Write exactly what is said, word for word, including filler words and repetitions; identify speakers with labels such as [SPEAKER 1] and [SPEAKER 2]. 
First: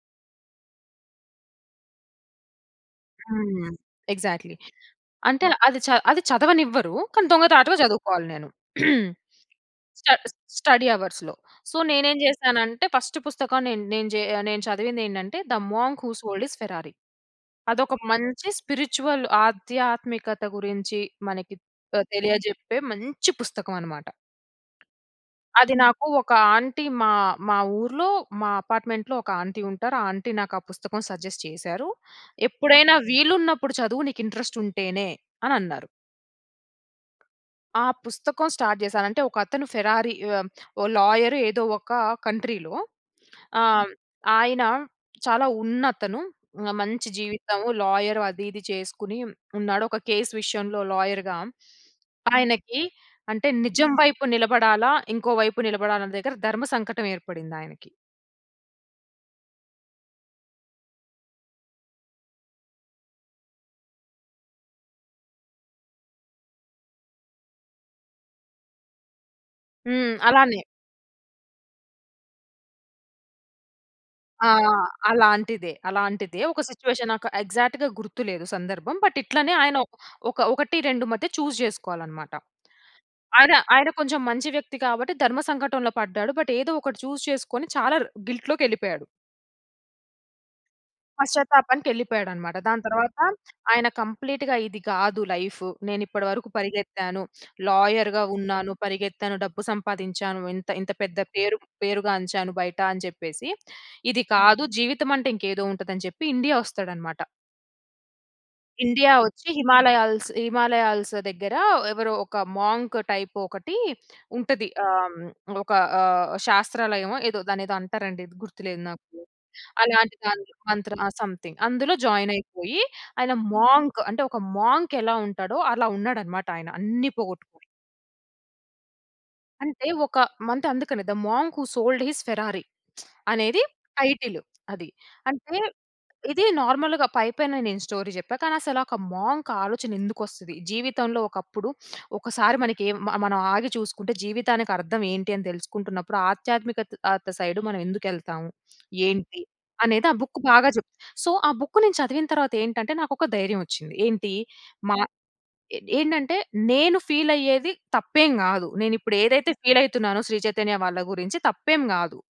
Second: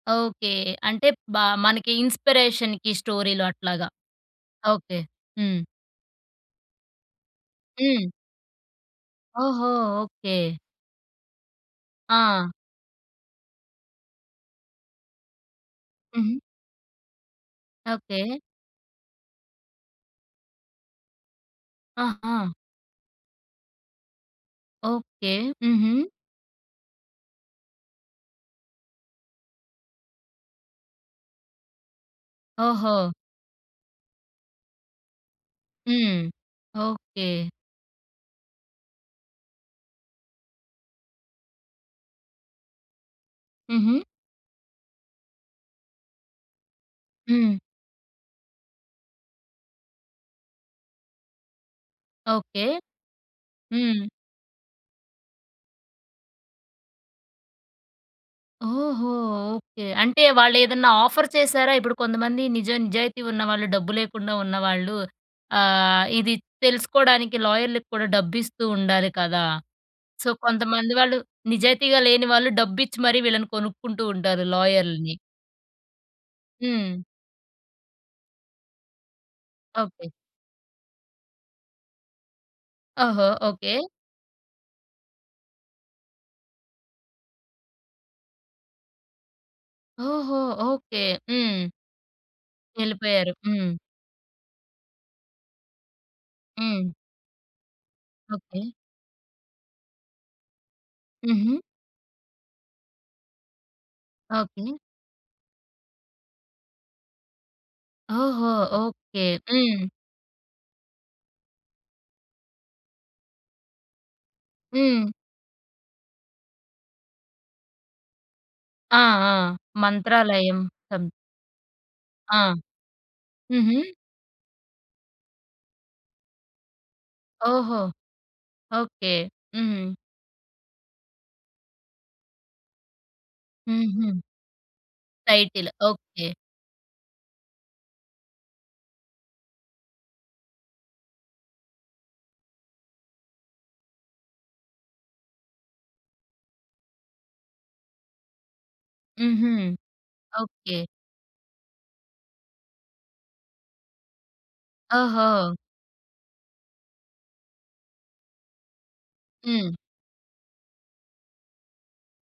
[SPEAKER 1] Okay. అంటే బా మనకి ఇన్‌స్పి‌రేషన్‌కి స్టోరీలు
[SPEAKER 2] హ్మ్.
[SPEAKER 1] అట్లాగా.
[SPEAKER 2] ఎగ్సాక్ట్‌లీ.
[SPEAKER 1] ఓకే.
[SPEAKER 2] అంటే అల
[SPEAKER 1] హ్మ్.
[SPEAKER 2] అది చ అది చదవనివ్వరు. కానీ దొంగచాటుగా
[SPEAKER 1] హ్మ్.
[SPEAKER 2] చదువుకోవాలి నేను.
[SPEAKER 1] ఓహో!
[SPEAKER 2] స్టడ్
[SPEAKER 1] ఓకే.
[SPEAKER 2] స్టడీ అవర్స్‌లో. సో, నేనేం
[SPEAKER 1] ఆ!
[SPEAKER 2] జేశానంటే, ఫస్ట్ పుస్తకం నేన్ నేన్ జే ఆహ్, నేను చదివిందేంటంటే, ద మోంక్ హు
[SPEAKER 1] హుహు.
[SPEAKER 2] Sold his Ferrari. అదొక
[SPEAKER 1] ఓకే.
[SPEAKER 2] మంచి స్పిరిచువల్ ఆధ్యాత్మికత గురించి మనకి త
[SPEAKER 1] ఆ! ఆ!
[SPEAKER 2] తెలియజెప్పే మంచి పుస్తకం అనమాట.
[SPEAKER 1] ఓకే.
[SPEAKER 2] అది
[SPEAKER 1] హుహు.
[SPEAKER 2] నాకు ఒక ఆంటీ మా మా ఊర్లో, మా అపార్ట్మెంట్‌లో ఒక ఆంటీ ఉంటారు. ఆ ఆంటీ నాకా పుస్తకం సజెస్ట్ చేసారు. "ఎప్పుడైనా
[SPEAKER 1] ఓహో!
[SPEAKER 2] వీలున్నప్పుడు చదువు, నీకింట్రస్ట్ ఉంటేనే" అనన్నారు.
[SPEAKER 1] హ్మ్. ఓకే.
[SPEAKER 2] ఆ పుస్తకం స్టార్ట్ జేశాను. అంటే, ఒకతను ఫెరారి యొ ఓ లాయరు ఏదో ఒక కంట్రీలో. ఆహ్, హ్మ్.
[SPEAKER 1] హుహు.
[SPEAKER 2] ఆయన చాలా ఉన్నతను. మంచి
[SPEAKER 1] హ్మ్.
[SPEAKER 2] జీవితము. లాయర్ అది ఇది చేసుకుని ఉన్నాడు. ఒక కేస్ విషయంలో లాయర్‌గా
[SPEAKER 1] ఓకే.
[SPEAKER 2] ఆయనకి, అంటే నిజం
[SPEAKER 1] హ్మ్.
[SPEAKER 2] వైపు నిలబడాలా, ఇంకో వైపు నిలబడాలా అనే దగ్గర ధర్మ సంకటం ఏర్పడిందాయనకి.
[SPEAKER 1] ఓహో! ఓకే. అంటే వాళ్ళేదన్నా ఆఫర్ చేశారా? ఇప్పుడు కొంతమంది నిజ నిజాయితీ ఉన్నవాళ్ళు, డబ్బు లేకుండా ఉన్నవాళ్ళు ఆహ్, ఇది తెలుసుకోడానికి లాయర్‌లకి కూడా డబ్బిస్తూ ఉండాలి కదా!
[SPEAKER 2] హ్మ్.
[SPEAKER 1] సో,
[SPEAKER 2] అలానే.
[SPEAKER 1] కొంతమంది వాళ్ళు నిజాయితీగా లేని వాళ్ళు డబ్బిచ్చి మరీ వీళ్ళని కొనుక్కుంటూ ఉంటారు
[SPEAKER 2] ఆ!
[SPEAKER 1] లాయర్‌లని.
[SPEAKER 2] అలాంటిదే. అలాంటిదే. ఒక
[SPEAKER 1] హ్మ్.
[SPEAKER 2] సిచ్యువేషన్ నాకు ఎగ్సాక్ట్‌గా గుర్తు లేదు సందర్భం. బట్, ఇట్లనే ఆయన
[SPEAKER 1] ఓకే.
[SPEAKER 2] ఒక ఒకటి రెండు మధ్య చూస్ జేసుకోవాలనమాట.
[SPEAKER 1] ఓహో!
[SPEAKER 2] ఆయన,
[SPEAKER 1] ఓకే.
[SPEAKER 2] ఆయన కొంచెం మంచి వ్యక్తి కాబట్టి, ధర్మ సంకటంలో పడ్డాడు. బట్, ఏదో ఒకటి చూస్ చేసుకొని చాలా రు గిల్ట్‌లోకెళిపోయాడు.
[SPEAKER 1] ఓహో! ఓకే. హ్మ్.
[SPEAKER 2] పశ్చాతాపానికెళ్ళిపోయాడనమాట. దాని తరువాత,
[SPEAKER 1] యెళ్ళిపోయారు. హ్మ్.
[SPEAKER 2] ఆయన కంప్లీట్‌గా ఇది కాదు లైఫు. నేనిప్పడి వరకు
[SPEAKER 1] హ్మ్.
[SPEAKER 2] పరిగెత్తాను. లాయర్‌గా
[SPEAKER 1] ఓకే.
[SPEAKER 2] ఉన్నాను. పరిగెత్తాను. డబ్బు సంపాదించాను. ఇంత ఇంత పెద్ద పేరు
[SPEAKER 1] హుహు.
[SPEAKER 2] పేరుగాంచాను బయట. అని చెప్పేసి, ఇది కాదు.
[SPEAKER 1] ఓకే.
[SPEAKER 2] జీవితమంటే ఇంకేదో ఉంటదని చెప్పి ఇండియా వస్తాడనమాట.
[SPEAKER 1] ఓహో!
[SPEAKER 2] India
[SPEAKER 1] okay.
[SPEAKER 2] వచ్చి
[SPEAKER 1] హ్మ్.
[SPEAKER 2] హిమాలయాల్స్ హిమాలయాల్స్ దగ్గర, ఎవరో ఒక మోంక్ టైప్ ఒకటి ఉంటది. ఆహ్,
[SPEAKER 1] హ్మ్.
[SPEAKER 2] హ్మ్. ఒక ఆహ్, శాస్త్రాలయమో ఏదో, దాన్నేదో అంటరండి. గుర్తులేదు
[SPEAKER 1] ఆ!
[SPEAKER 2] నాకు.
[SPEAKER 1] ఆ!
[SPEAKER 2] అలాంటి దాంట్లో
[SPEAKER 1] మంత్రాలయం.
[SPEAKER 2] మంత్ర
[SPEAKER 1] తం
[SPEAKER 2] ఆహ్, సంథింగ్. అందులో
[SPEAKER 1] ఆ!
[SPEAKER 2] జాయినయిపోయి, ఆయన
[SPEAKER 1] హుహు.
[SPEAKER 2] మోంక్ అంటే ఒక మోంకెలా ఉంటాడో, అలా ఉన్నాడమాట ఆయన అన్నీ పోగొట్టుకుని.
[SPEAKER 1] ఓహో! ఓకే.
[SPEAKER 2] అంటే,
[SPEAKER 1] హ్మ్.
[SPEAKER 2] ఒక మంత్ అందుకనే 'the monk who sold his Ferrari' అనేది
[SPEAKER 1] హుహు.
[SPEAKER 2] టైటిలు అది. అంటే,
[SPEAKER 1] టైటిల్. ఓకే.
[SPEAKER 2] ఇది నార్మల్‌గా పైపైనే నేను స్టోరీ చెప్పా. కానీ, అసలొక మోంక్ ఆలోచన ఎందుకొస్తది? జీవితంలో ఒకప్పుడు ఒకసారి మనకేం మ మనం ఆగి చూసుకుంటే, జీవితానికర్థం ఏంటి? అని తెలుసుకుంటున్నప్పుడు, ఆధ్యాత్మికత్ ఆత్ సైడు మనం ఎందుకెళ్తావు? ఏంటి?
[SPEAKER 1] హుహు.
[SPEAKER 2] అనేది ఆ బుక్ బాగా
[SPEAKER 1] ఓకే.
[SPEAKER 2] జెప్త్ సో, ఆ బుక్కు నేను చదివిన తరవాతేంటంటే, నాకొక ధైర్యం వచ్చింది. ఏంటి? మా
[SPEAKER 1] ఓహో!
[SPEAKER 2] ఏ ఏంటంటే, నేను ఫీలయ్యేది తప్పేం గాదు. నేనిప్పుడేదైతే
[SPEAKER 1] హ్మ్.
[SPEAKER 2] ఫీల్ అయితునానో, శ్రీ చైతన్య వాళ్ళ గురించి తప్పేం గాదు.